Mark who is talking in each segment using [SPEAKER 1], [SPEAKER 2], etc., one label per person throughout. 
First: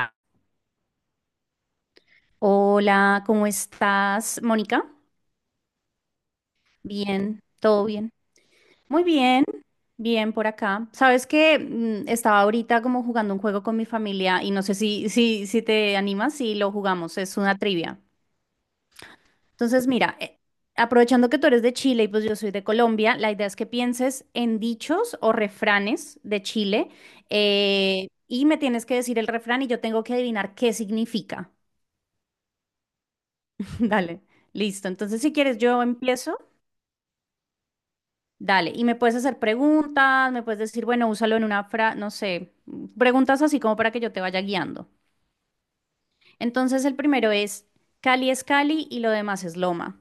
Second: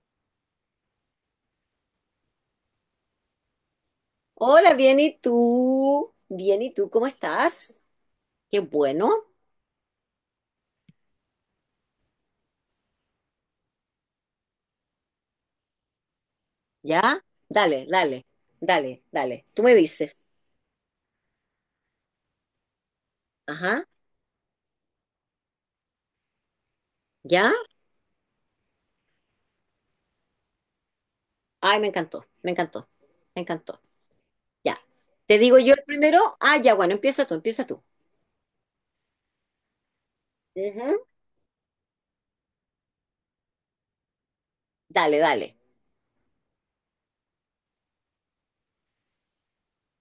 [SPEAKER 1] Va. Hola, ¿cómo estás,
[SPEAKER 2] Hola,
[SPEAKER 1] Mónica?
[SPEAKER 2] bien, ¿y tú? Bien, ¿y tú? ¿Cómo
[SPEAKER 1] Bien,
[SPEAKER 2] estás?
[SPEAKER 1] todo bien.
[SPEAKER 2] Qué
[SPEAKER 1] Muy
[SPEAKER 2] bueno.
[SPEAKER 1] bien, bien por acá. Sabes que estaba ahorita como jugando un juego con mi familia y no sé si te animas si lo jugamos,
[SPEAKER 2] ¿Ya?
[SPEAKER 1] es una
[SPEAKER 2] Dale,
[SPEAKER 1] trivia.
[SPEAKER 2] dale, dale, dale. Tú me
[SPEAKER 1] Entonces, mira,
[SPEAKER 2] dices,
[SPEAKER 1] aprovechando que tú eres de Chile y pues yo soy de Colombia, la idea es que
[SPEAKER 2] ajá,
[SPEAKER 1] pienses en dichos o refranes de Chile
[SPEAKER 2] ¿ya?
[SPEAKER 1] y me tienes que decir el refrán y yo tengo que adivinar qué significa.
[SPEAKER 2] Ay, me encantó, me encantó, me encantó.
[SPEAKER 1] Dale,
[SPEAKER 2] Ya.
[SPEAKER 1] listo. Entonces, si
[SPEAKER 2] ¿Te digo
[SPEAKER 1] quieres,
[SPEAKER 2] yo
[SPEAKER 1] yo
[SPEAKER 2] el primero?
[SPEAKER 1] empiezo.
[SPEAKER 2] Ah, ya, bueno, empieza tú, empieza tú.
[SPEAKER 1] Dale, y me puedes hacer preguntas, me puedes decir,
[SPEAKER 2] Ujú.
[SPEAKER 1] bueno, úsalo en una frase, no sé, preguntas así como para que yo te vaya guiando.
[SPEAKER 2] Dale, dale.
[SPEAKER 1] Entonces, el primero es Cali y lo demás es Loma.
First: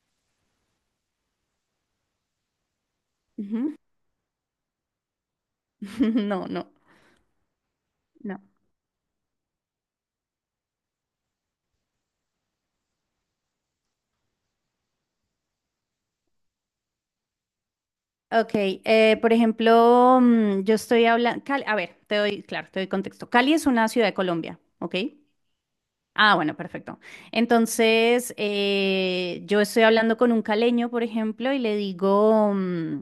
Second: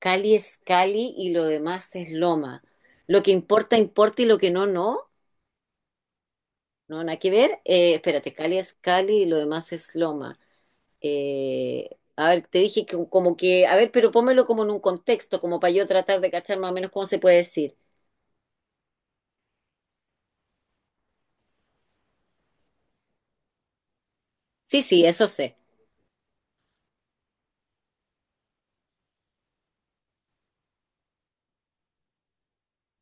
[SPEAKER 2] Cali es Cali y lo demás es Loma. Lo que
[SPEAKER 1] Ujú.
[SPEAKER 2] importa, importa y lo que no, no.
[SPEAKER 1] No, no,
[SPEAKER 2] No, nada que ver. Espérate,
[SPEAKER 1] no.
[SPEAKER 2] Cali es Cali y lo demás es Loma. Eh, a ver, te dije que como que, a ver, pero pónmelo como en un contexto, como para yo tratar de cachar más o menos cómo se puede decir.
[SPEAKER 1] Ok, por ejemplo, yo estoy hablando, a ver, te doy, claro, te doy contexto. Cali es una ciudad de Colombia,
[SPEAKER 2] Sí,
[SPEAKER 1] ¿ok?
[SPEAKER 2] sí, eso sé.
[SPEAKER 1] Ah, bueno, perfecto. Entonces, yo estoy hablando con un caleño, por ejemplo, y le digo...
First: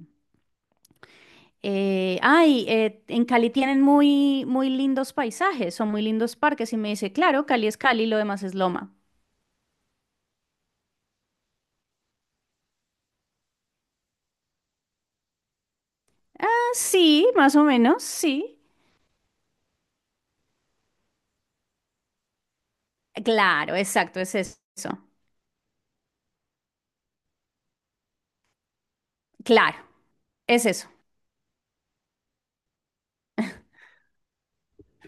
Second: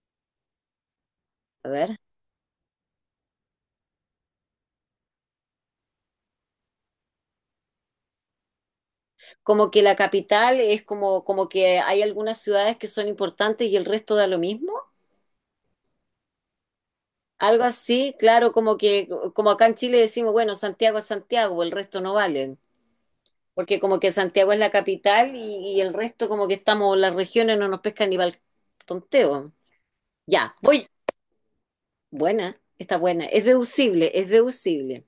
[SPEAKER 2] A ver,
[SPEAKER 1] En Cali tienen muy, muy lindos paisajes, son muy lindos parques. Y me dice, claro, Cali es Cali, lo demás es Loma.
[SPEAKER 2] como que la capital es como, como que hay algunas ciudades que son importantes y el resto da lo mismo.
[SPEAKER 1] Ah, sí, más o
[SPEAKER 2] Algo
[SPEAKER 1] menos,
[SPEAKER 2] así, claro,
[SPEAKER 1] sí.
[SPEAKER 2] como que, como acá en Chile decimos, bueno, Santiago es Santiago, el resto no valen.
[SPEAKER 1] Claro,
[SPEAKER 2] Porque como que
[SPEAKER 1] exacto, es
[SPEAKER 2] Santiago es
[SPEAKER 1] eso.
[SPEAKER 2] la capital y el resto como que estamos, las regiones no nos pescan ni para el tonteo.
[SPEAKER 1] Claro,
[SPEAKER 2] Ya,
[SPEAKER 1] es
[SPEAKER 2] voy.
[SPEAKER 1] eso.
[SPEAKER 2] Buena, está buena. Es deducible, es deducible.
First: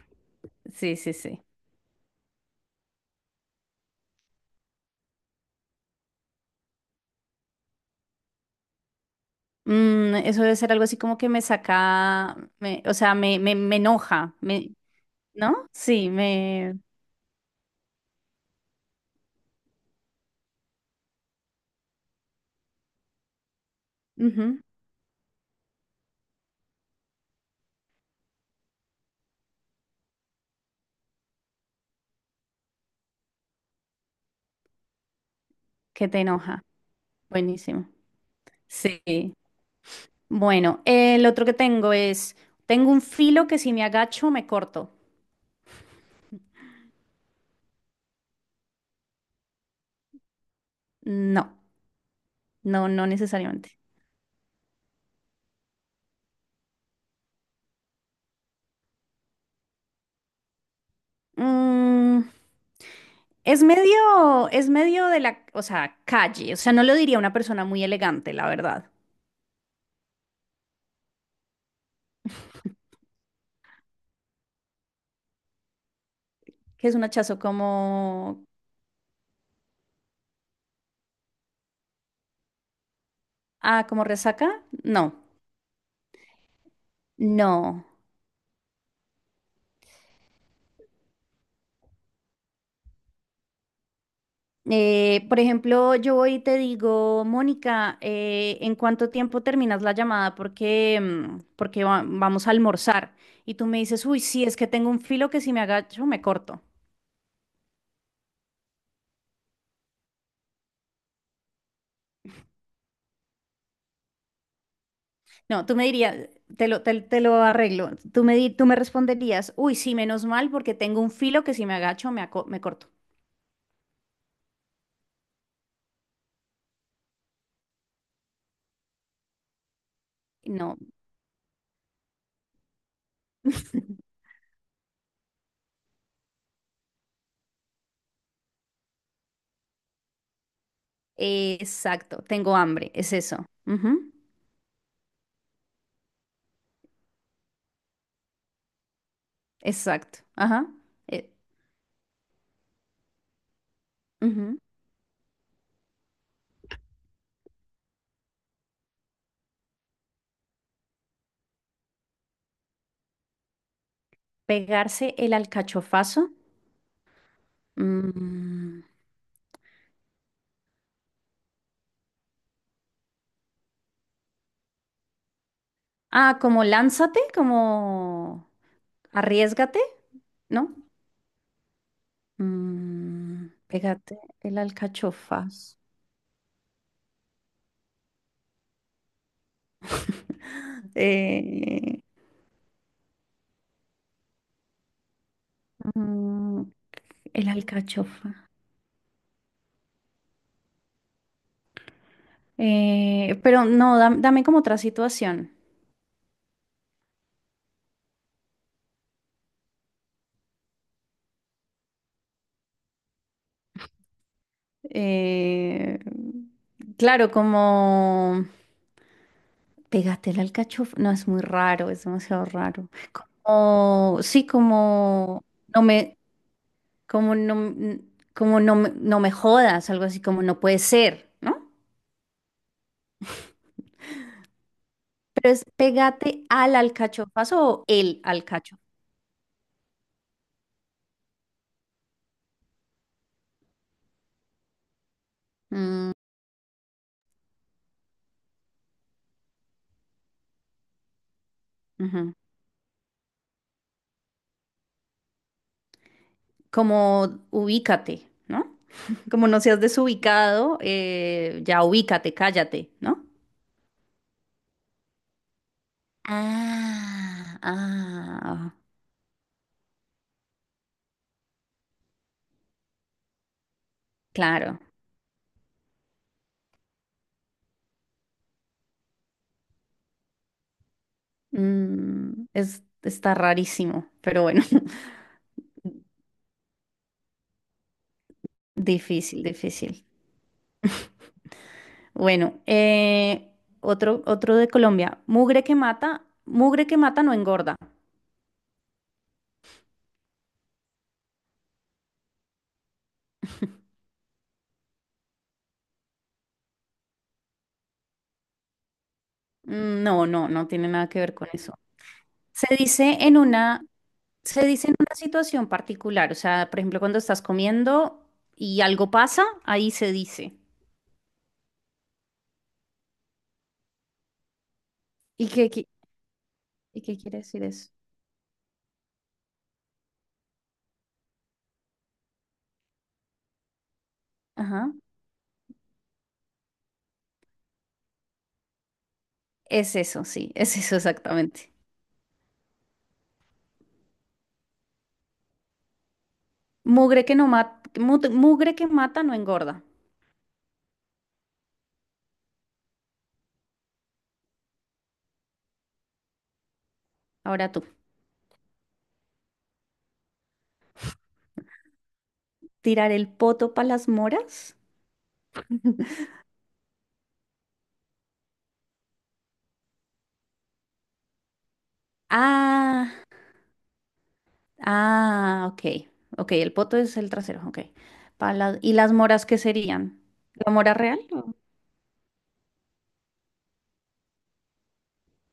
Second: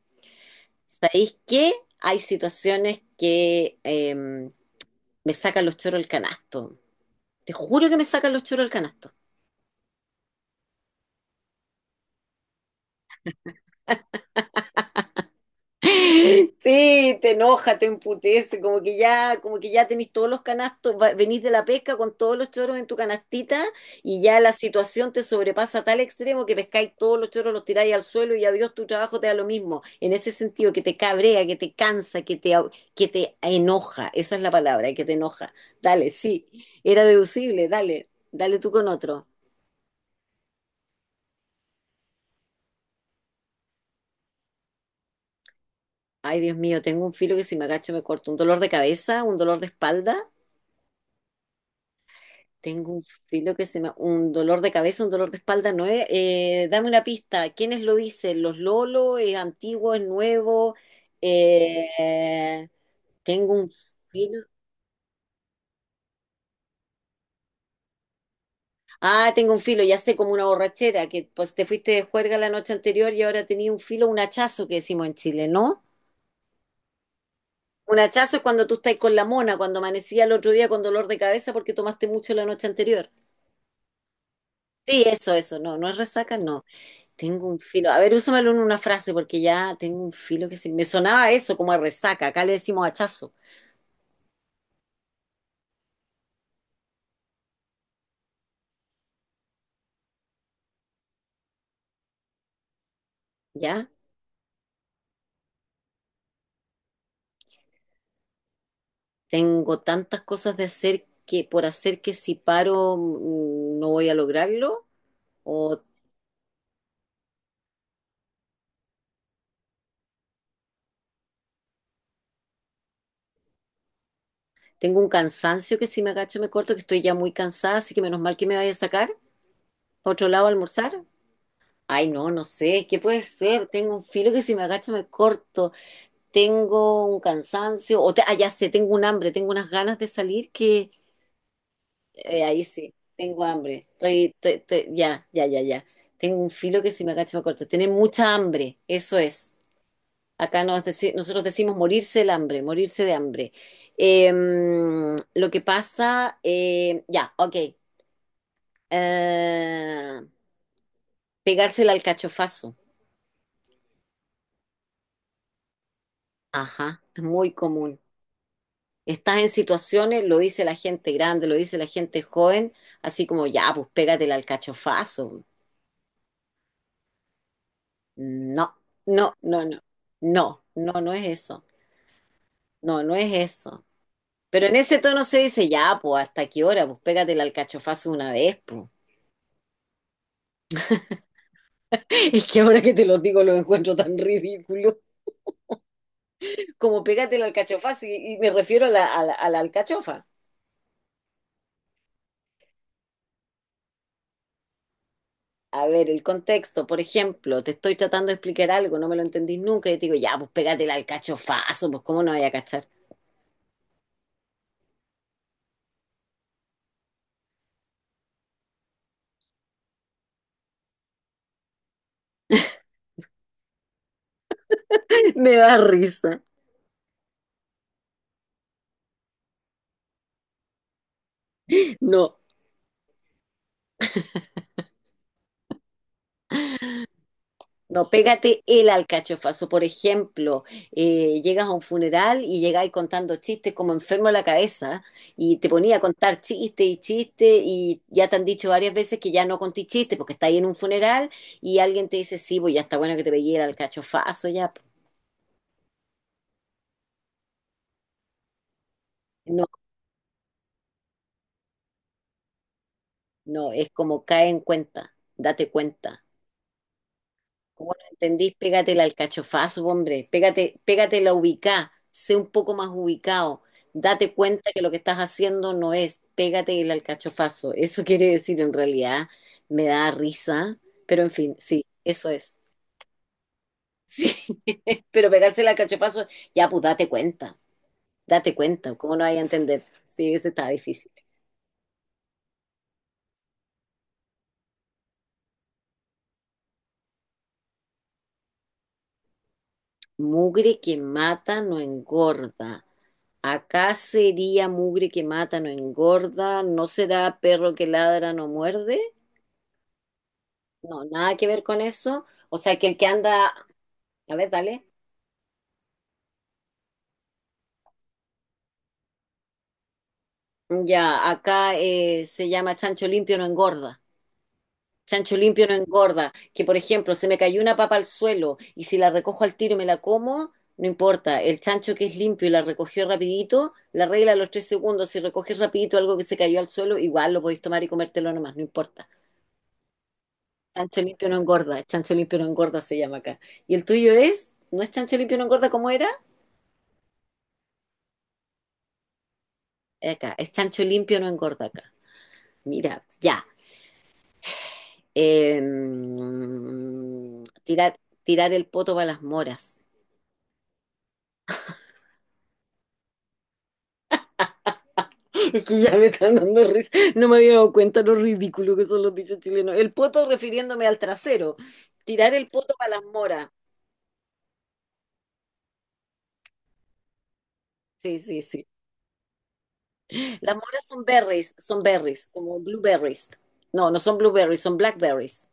[SPEAKER 1] Sí, sí,
[SPEAKER 2] ¿Sabéis
[SPEAKER 1] sí.
[SPEAKER 2] qué? Hay situaciones que me sacan los choros el canasto. Te juro que me sacan los choros el canasto.
[SPEAKER 1] Mm, eso debe ser algo así como que me saca, o sea, me enoja, ¿no? Sí, me...
[SPEAKER 2] Sí, te enoja, te emputece, como que ya tenés todos los canastos, venís de la pesca con todos los choros en tu canastita y ya la
[SPEAKER 1] ujú,
[SPEAKER 2] situación te sobrepasa a tal extremo que pescáis todos los choros, los tiráis al suelo y adiós, tu trabajo te da lo mismo. En ese sentido, que te cabrea, que te cansa, que te, que te enoja, esa es la palabra, que te enoja.
[SPEAKER 1] que
[SPEAKER 2] Dale,
[SPEAKER 1] te
[SPEAKER 2] sí,
[SPEAKER 1] enoja.
[SPEAKER 2] era deducible,
[SPEAKER 1] Buenísimo.
[SPEAKER 2] dale, dale tú con
[SPEAKER 1] Sí.
[SPEAKER 2] otro.
[SPEAKER 1] Bueno, el otro que tengo es, tengo un filo que si me agacho me corto.
[SPEAKER 2] Ay, Dios mío, tengo un filo que si me agacho me corto, un dolor de cabeza, un dolor de espalda.
[SPEAKER 1] No, no,
[SPEAKER 2] Tengo un
[SPEAKER 1] no
[SPEAKER 2] filo que
[SPEAKER 1] necesariamente.
[SPEAKER 2] se me... un dolor de cabeza, un dolor de espalda, no es... dame una pista, ¿quiénes lo dicen? ¿Los Lolo? ¿Es antiguo? ¿Es nuevo?
[SPEAKER 1] Mm,
[SPEAKER 2] Eh, Tengo un filo...
[SPEAKER 1] es medio de la, o sea, calle. O sea, no lo diría una persona muy elegante, la verdad.
[SPEAKER 2] Ah, tengo un filo, ya sé, como una borrachera, que pues te fuiste de juerga la noche anterior y ahora tenía un filo, un hachazo que decimos en Chile, ¿no?
[SPEAKER 1] ¿Qué es un hachazo
[SPEAKER 2] Un hachazo es
[SPEAKER 1] como,
[SPEAKER 2] cuando tú estás con la mona, cuando amanecía el otro día con dolor de cabeza porque tomaste mucho la noche anterior.
[SPEAKER 1] ah, como resaca?
[SPEAKER 2] Sí,
[SPEAKER 1] No,
[SPEAKER 2] eso, no, no es resaca, no. Tengo un
[SPEAKER 1] no.
[SPEAKER 2] filo. A ver, úsamelo en una frase porque ya tengo un filo que se... Me sonaba eso como a resaca. Acá le decimos hachazo.
[SPEAKER 1] Por ejemplo, yo voy y te digo, Mónica, ¿en cuánto tiempo terminas la llamada? Porque, porque vamos a almorzar. Y tú me
[SPEAKER 2] ¿Ya?
[SPEAKER 1] dices, uy, sí, es que tengo un filo que si me agacho me corto.
[SPEAKER 2] Tengo tantas cosas de hacer que por hacer que si paro no voy a lograrlo.
[SPEAKER 1] No, tú
[SPEAKER 2] O
[SPEAKER 1] me dirías, te lo arreglo. Tú me responderías, uy, sí, menos mal, porque tengo un filo que si me agacho me, me corto.
[SPEAKER 2] tengo un cansancio que si me agacho me corto, que estoy ya muy cansada, así que menos mal que me vaya a sacar. ¿Para otro lado a
[SPEAKER 1] No.
[SPEAKER 2] almorzar? Ay, no, no sé. ¿Qué puede ser? Tengo un filo que si me agacho me corto. Tengo un cansancio. Ah, ya sé, tengo un hambre, tengo unas ganas de salir que
[SPEAKER 1] Exacto, tengo
[SPEAKER 2] ahí
[SPEAKER 1] hambre,
[SPEAKER 2] sí,
[SPEAKER 1] es
[SPEAKER 2] tengo
[SPEAKER 1] eso.
[SPEAKER 2] hambre.
[SPEAKER 1] Ujú,
[SPEAKER 2] Ya, ya, ya, ya. Tengo un filo que si me agacho me corto. Tener mucha hambre, eso es.
[SPEAKER 1] exacto,
[SPEAKER 2] Acá
[SPEAKER 1] ajá. eh,
[SPEAKER 2] nosotros decimos morirse el hambre, morirse de hambre. Eh,
[SPEAKER 1] ujú.
[SPEAKER 2] lo que pasa, ya, ok. Eh, pegarse el alcachofazo.
[SPEAKER 1] Pegarse el alcachofazo.
[SPEAKER 2] Ajá, es muy común.
[SPEAKER 1] Mm,
[SPEAKER 2] Estás en situaciones, lo dice la gente grande, lo dice la gente joven, así como ya, pues pégate el alcachofazo.
[SPEAKER 1] ah, como lánzate, como
[SPEAKER 2] No, no, no, no,
[SPEAKER 1] arriesgate,
[SPEAKER 2] no,
[SPEAKER 1] ¿no?
[SPEAKER 2] no, no es eso, no, no es
[SPEAKER 1] Mm,
[SPEAKER 2] eso.
[SPEAKER 1] pégate el
[SPEAKER 2] Pero en ese tono se dice,
[SPEAKER 1] alcachofazo.
[SPEAKER 2] ya, pues, ¿hasta qué hora? Pues pégate el alcachofazo una vez, pues.
[SPEAKER 1] Eh,
[SPEAKER 2] Es que ahora que te lo digo lo encuentro tan ridículo.
[SPEAKER 1] Mm,
[SPEAKER 2] Como pégate el
[SPEAKER 1] el
[SPEAKER 2] alcachofazo y
[SPEAKER 1] alcachofa.
[SPEAKER 2] me refiero a la, a la alcachofa.
[SPEAKER 1] Pero no, dame como otra situación.
[SPEAKER 2] A ver, el contexto, por ejemplo, te estoy tratando de explicar algo, no me lo entendís nunca y te digo, ya, pues pégate el alcachofazo, pues, ¿cómo no voy a cachar?
[SPEAKER 1] Eh, claro, como pégate el alcachofa. No, es muy raro, es demasiado raro. O sí,
[SPEAKER 2] Me da
[SPEAKER 1] no me,
[SPEAKER 2] risa.
[SPEAKER 1] como no, como no, no me jodas, algo así como no puede ser, ¿no?
[SPEAKER 2] No.
[SPEAKER 1] Pero es pégate al alcachofazo o
[SPEAKER 2] No,
[SPEAKER 1] el
[SPEAKER 2] pégate
[SPEAKER 1] alcachofa.
[SPEAKER 2] el alcachofazo. Por ejemplo, llegas a un funeral y llegáis contando chistes como enfermo de la cabeza y te ponía a
[SPEAKER 1] Mm,
[SPEAKER 2] contar chistes y chistes y ya te han dicho varias veces que ya no contí chistes porque estáis en un funeral y alguien te
[SPEAKER 1] ujú.
[SPEAKER 2] dice, sí, pues ya está bueno que te pegué el alcachofazo ya.
[SPEAKER 1] Como ubícate, ¿no? Como no
[SPEAKER 2] No,
[SPEAKER 1] seas desubicado, ya ubícate, cállate, ¿no?
[SPEAKER 2] no, es como cae en cuenta, date cuenta.
[SPEAKER 1] Ah,
[SPEAKER 2] ¿Cómo no entendís?
[SPEAKER 1] ah,
[SPEAKER 2] Pégate el alcachofazo, hombre. Pégate, pégate la ubicá. Sé un poco más ubicado. Date cuenta
[SPEAKER 1] claro.
[SPEAKER 2] que lo que estás haciendo no es pégate el alcachofazo. Eso quiere decir en realidad, me da risa, pero en fin, sí, eso
[SPEAKER 1] Mm,
[SPEAKER 2] es.
[SPEAKER 1] es, está rarísimo,
[SPEAKER 2] Sí,
[SPEAKER 1] pero bueno,
[SPEAKER 2] pero pegarse el alcachofazo, ya pues date cuenta, ¿cómo no hay a
[SPEAKER 1] difícil,
[SPEAKER 2] entender?
[SPEAKER 1] difícil.
[SPEAKER 2] Sí, ese está difícil.
[SPEAKER 1] Bueno, otro, otro de Colombia. Mugre que mata no engorda.
[SPEAKER 2] Mugre que mata no engorda. Acá sería mugre que mata no engorda. ¿No será perro que ladra no muerde?
[SPEAKER 1] Mm, no, no, no tiene
[SPEAKER 2] No,
[SPEAKER 1] nada que ver
[SPEAKER 2] nada que
[SPEAKER 1] con
[SPEAKER 2] ver
[SPEAKER 1] eso.
[SPEAKER 2] con eso. O
[SPEAKER 1] Se
[SPEAKER 2] sea, que el que
[SPEAKER 1] dice en
[SPEAKER 2] anda...
[SPEAKER 1] una,
[SPEAKER 2] A ver,
[SPEAKER 1] se
[SPEAKER 2] dale.
[SPEAKER 1] dice en una situación particular, o sea, por ejemplo, cuando estás comiendo y algo pasa, ahí se dice.
[SPEAKER 2] Ya, acá se llama chancho limpio no engorda. Chancho
[SPEAKER 1] ¿Y
[SPEAKER 2] limpio
[SPEAKER 1] qué,
[SPEAKER 2] no engorda. Que, por
[SPEAKER 1] y
[SPEAKER 2] ejemplo,
[SPEAKER 1] qué
[SPEAKER 2] se me
[SPEAKER 1] quiere
[SPEAKER 2] cayó
[SPEAKER 1] decir
[SPEAKER 2] una
[SPEAKER 1] eso?
[SPEAKER 2] papa al suelo y si la recojo al tiro y me la como, no importa. El chancho que es limpio y la recogió rapidito, la regla a los tres
[SPEAKER 1] Ajá.
[SPEAKER 2] segundos. Si recoges rapidito algo que se cayó al suelo, igual lo podéis tomar y comértelo nomás, no importa.
[SPEAKER 1] Es eso, sí, es eso
[SPEAKER 2] Chancho limpio no
[SPEAKER 1] exactamente.
[SPEAKER 2] engorda. Chancho limpio no engorda se llama acá. ¿Y el tuyo es? ¿No es chancho limpio no engorda como era?
[SPEAKER 1] Mugre que no mata, mugre que mata no engorda.
[SPEAKER 2] Acá. Es chancho limpio no engorda acá. Mira, ya. Eh,
[SPEAKER 1] Ahora tú.
[SPEAKER 2] tirar, tirar el poto para las moras.
[SPEAKER 1] ¿Tirar el poto para las moras?
[SPEAKER 2] Es que ya me están dando risa. No me había dado cuenta lo ridículo que son los dichos chilenos. El poto refiriéndome al trasero. Tirar el poto para las
[SPEAKER 1] Ah,
[SPEAKER 2] moras.
[SPEAKER 1] ah, ok. Ok, el poto es el trasero, ok.
[SPEAKER 2] Sí, sí, sí.
[SPEAKER 1] ¿Y las moras qué serían?
[SPEAKER 2] Las
[SPEAKER 1] ¿La
[SPEAKER 2] moras
[SPEAKER 1] mora real? O,
[SPEAKER 2] son berries, como blueberries. No, no son blueberries, son blackberries.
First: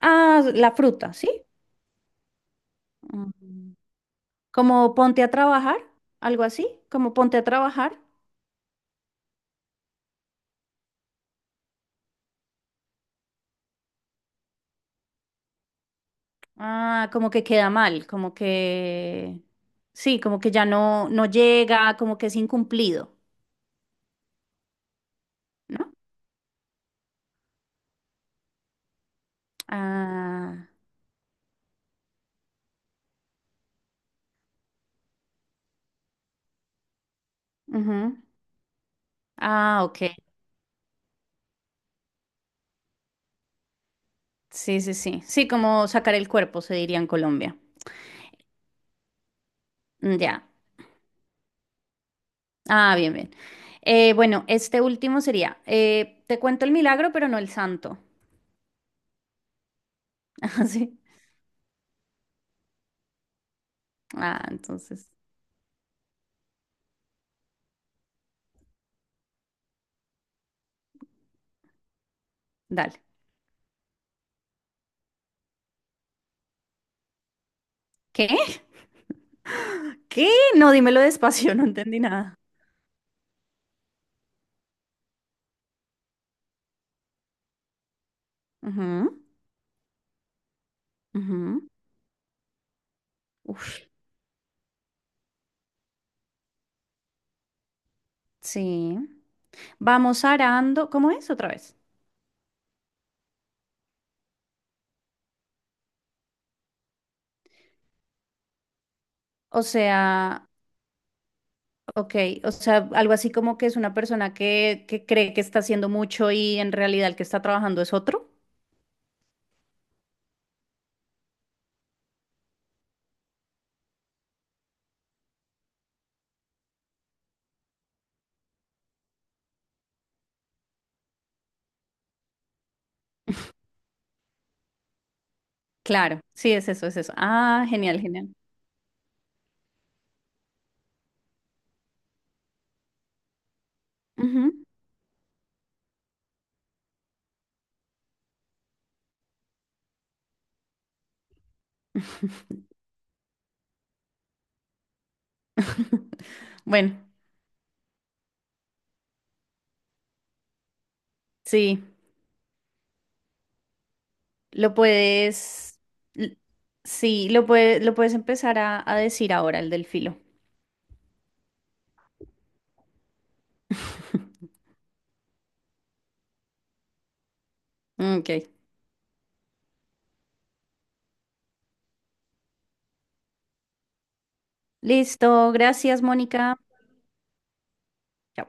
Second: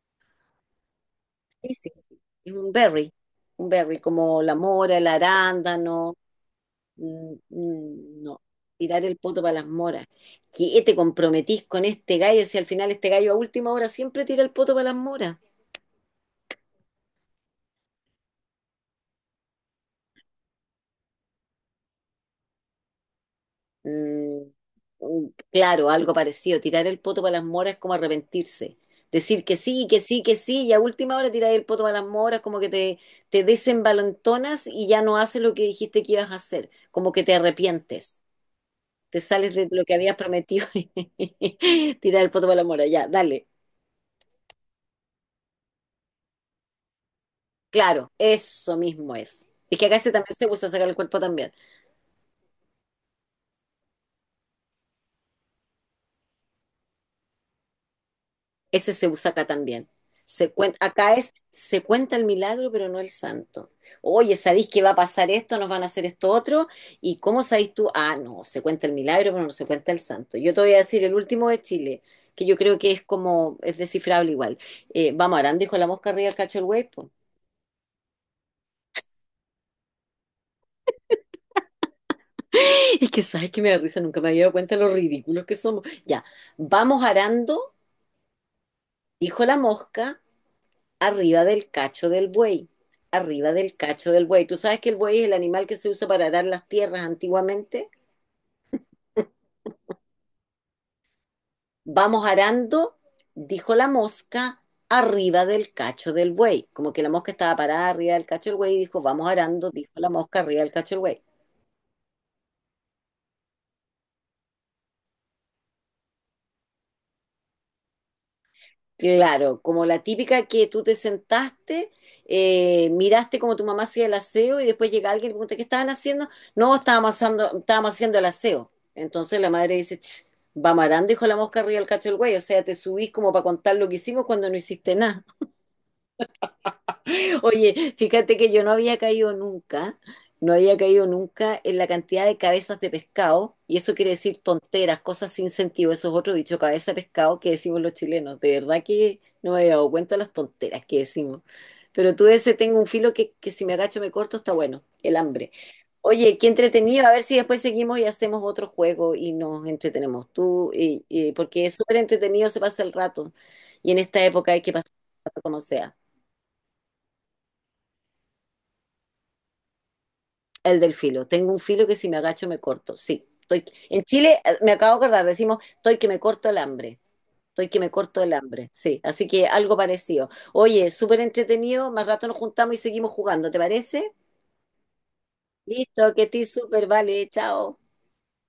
[SPEAKER 1] ah, la fruta, ¿sí?
[SPEAKER 2] Sí, sí, sí. Es un berry. Un
[SPEAKER 1] Mm.
[SPEAKER 2] berry, como la
[SPEAKER 1] Como
[SPEAKER 2] mora, el
[SPEAKER 1] ponte a trabajar,
[SPEAKER 2] arándano.
[SPEAKER 1] algo así, como
[SPEAKER 2] Mm,
[SPEAKER 1] ponte a trabajar.
[SPEAKER 2] mm, no. Tirar el poto para las moras. ¿Qué te comprometís con este gallo si al final este gallo a última hora siempre tira el poto para las moras?
[SPEAKER 1] Ah, como que queda mal, como que sí, como que ya no, no llega, como que es incumplido,
[SPEAKER 2] Mm, mm, claro,
[SPEAKER 1] ¿no?
[SPEAKER 2] algo parecido. Tirar el poto para las moras es como arrepentirse. Decir que sí, que sí, que sí,
[SPEAKER 1] Ah,
[SPEAKER 2] y a última hora tirar el poto para las moras, como que te desembalentonas y ya no haces lo que dijiste que ibas a hacer, como que te
[SPEAKER 1] ujú.
[SPEAKER 2] arrepientes, te sales de
[SPEAKER 1] Ah,
[SPEAKER 2] lo que habías
[SPEAKER 1] ok.
[SPEAKER 2] prometido y tirar el poto para las moras. Ya, dale,
[SPEAKER 1] Sí, sí, sí. Sí, como sacar el cuerpo, se diría en Colombia.
[SPEAKER 2] claro, eso mismo es. Es que acá se
[SPEAKER 1] Mm,
[SPEAKER 2] también
[SPEAKER 1] ya.
[SPEAKER 2] se usa sacar el cuerpo también.
[SPEAKER 1] Ah, bien, bien. Bueno, este último sería, te cuento el milagro, pero no el santo.
[SPEAKER 2] Ese se usa acá también.
[SPEAKER 1] Así.
[SPEAKER 2] Acá es, se cuenta el milagro, pero no el santo. Oye,
[SPEAKER 1] Ah,
[SPEAKER 2] ¿sabéis que va a
[SPEAKER 1] entonces,
[SPEAKER 2] pasar esto? ¿Nos van a hacer esto otro? ¿Y cómo sabéis tú? Ah, no, se cuenta el milagro, pero no se cuenta el santo. Yo te voy a decir el último de Chile, que yo creo que
[SPEAKER 1] dale.
[SPEAKER 2] es como, es descifrable igual. Vamos, Arán dijo la mosca arriba, el cacho el güey, po.
[SPEAKER 1] ¿Qué? ¿Qué? No, dímelo despacio, no entendí nada.
[SPEAKER 2] Es que sabes que me da risa, nunca me había dado cuenta de lo ridículos que somos. Ya, vamos arando,
[SPEAKER 1] Ujú,
[SPEAKER 2] dijo la mosca, arriba
[SPEAKER 1] ujú.
[SPEAKER 2] del cacho del buey, arriba del
[SPEAKER 1] Uf,
[SPEAKER 2] cacho del buey. Tú sabes que el buey es el animal que se usa para arar las tierras antiguamente.
[SPEAKER 1] sí. Vamos arando. ¿Cómo es otra vez?
[SPEAKER 2] Vamos arando, dijo la mosca, arriba del cacho del buey. Como que la mosca estaba parada arriba del cacho del buey y dijo, vamos
[SPEAKER 1] O
[SPEAKER 2] arando, dijo la mosca
[SPEAKER 1] sea,
[SPEAKER 2] arriba del cacho del buey.
[SPEAKER 1] ok, o sea, algo así como que es una persona que cree que está haciendo mucho y en realidad el que está trabajando es otro.
[SPEAKER 2] Claro, como la típica que tú te sentaste, miraste como tu mamá hacía el aseo y después llega alguien y pregunta, ¿qué estaban haciendo? No, estábamos haciendo el aseo. Entonces la madre dice, "Ch, va marando, hijo la mosca arriba del cacho del güey". O sea, te subís como para contar lo que hicimos cuando no hiciste nada.
[SPEAKER 1] Claro, sí, es eso, es eso. Ah,
[SPEAKER 2] Oye,
[SPEAKER 1] genial, genial.
[SPEAKER 2] fíjate que yo no había caído nunca, no había caído nunca en la cantidad de cabezas de pescado, y eso quiere decir
[SPEAKER 1] Ujú.
[SPEAKER 2] tonteras, cosas sin sentido, eso es otro dicho, cabeza de pescado que decimos los chilenos. De verdad que no me había dado cuenta de las tonteras que decimos. Pero tú ese tengo un filo que si me agacho me corto, está bueno, el hambre. Oye, qué
[SPEAKER 1] Bueno,
[SPEAKER 2] entretenido, a ver si después seguimos y hacemos otro juego y nos entretenemos tú, porque es
[SPEAKER 1] sí,
[SPEAKER 2] súper entretenido, se pasa el rato, y en esta época hay que
[SPEAKER 1] lo
[SPEAKER 2] pasar el rato como
[SPEAKER 1] puedes,
[SPEAKER 2] sea.
[SPEAKER 1] l- sí, lo puedes empezar a decir ahora, el del filo.
[SPEAKER 2] El del filo. Tengo un filo que si me agacho me corto. Sí. Estoy... En Chile, me acabo de acordar, decimos, estoy que me corto el hambre. Estoy que me corto el
[SPEAKER 1] Ok.
[SPEAKER 2] hambre. Sí. Así que algo parecido. Oye, súper entretenido. Más rato nos juntamos y seguimos jugando. ¿Te parece?
[SPEAKER 1] Listo, gracias,
[SPEAKER 2] Listo, que estés
[SPEAKER 1] Mónica.
[SPEAKER 2] súper. Vale, chao.
[SPEAKER 1] Chao.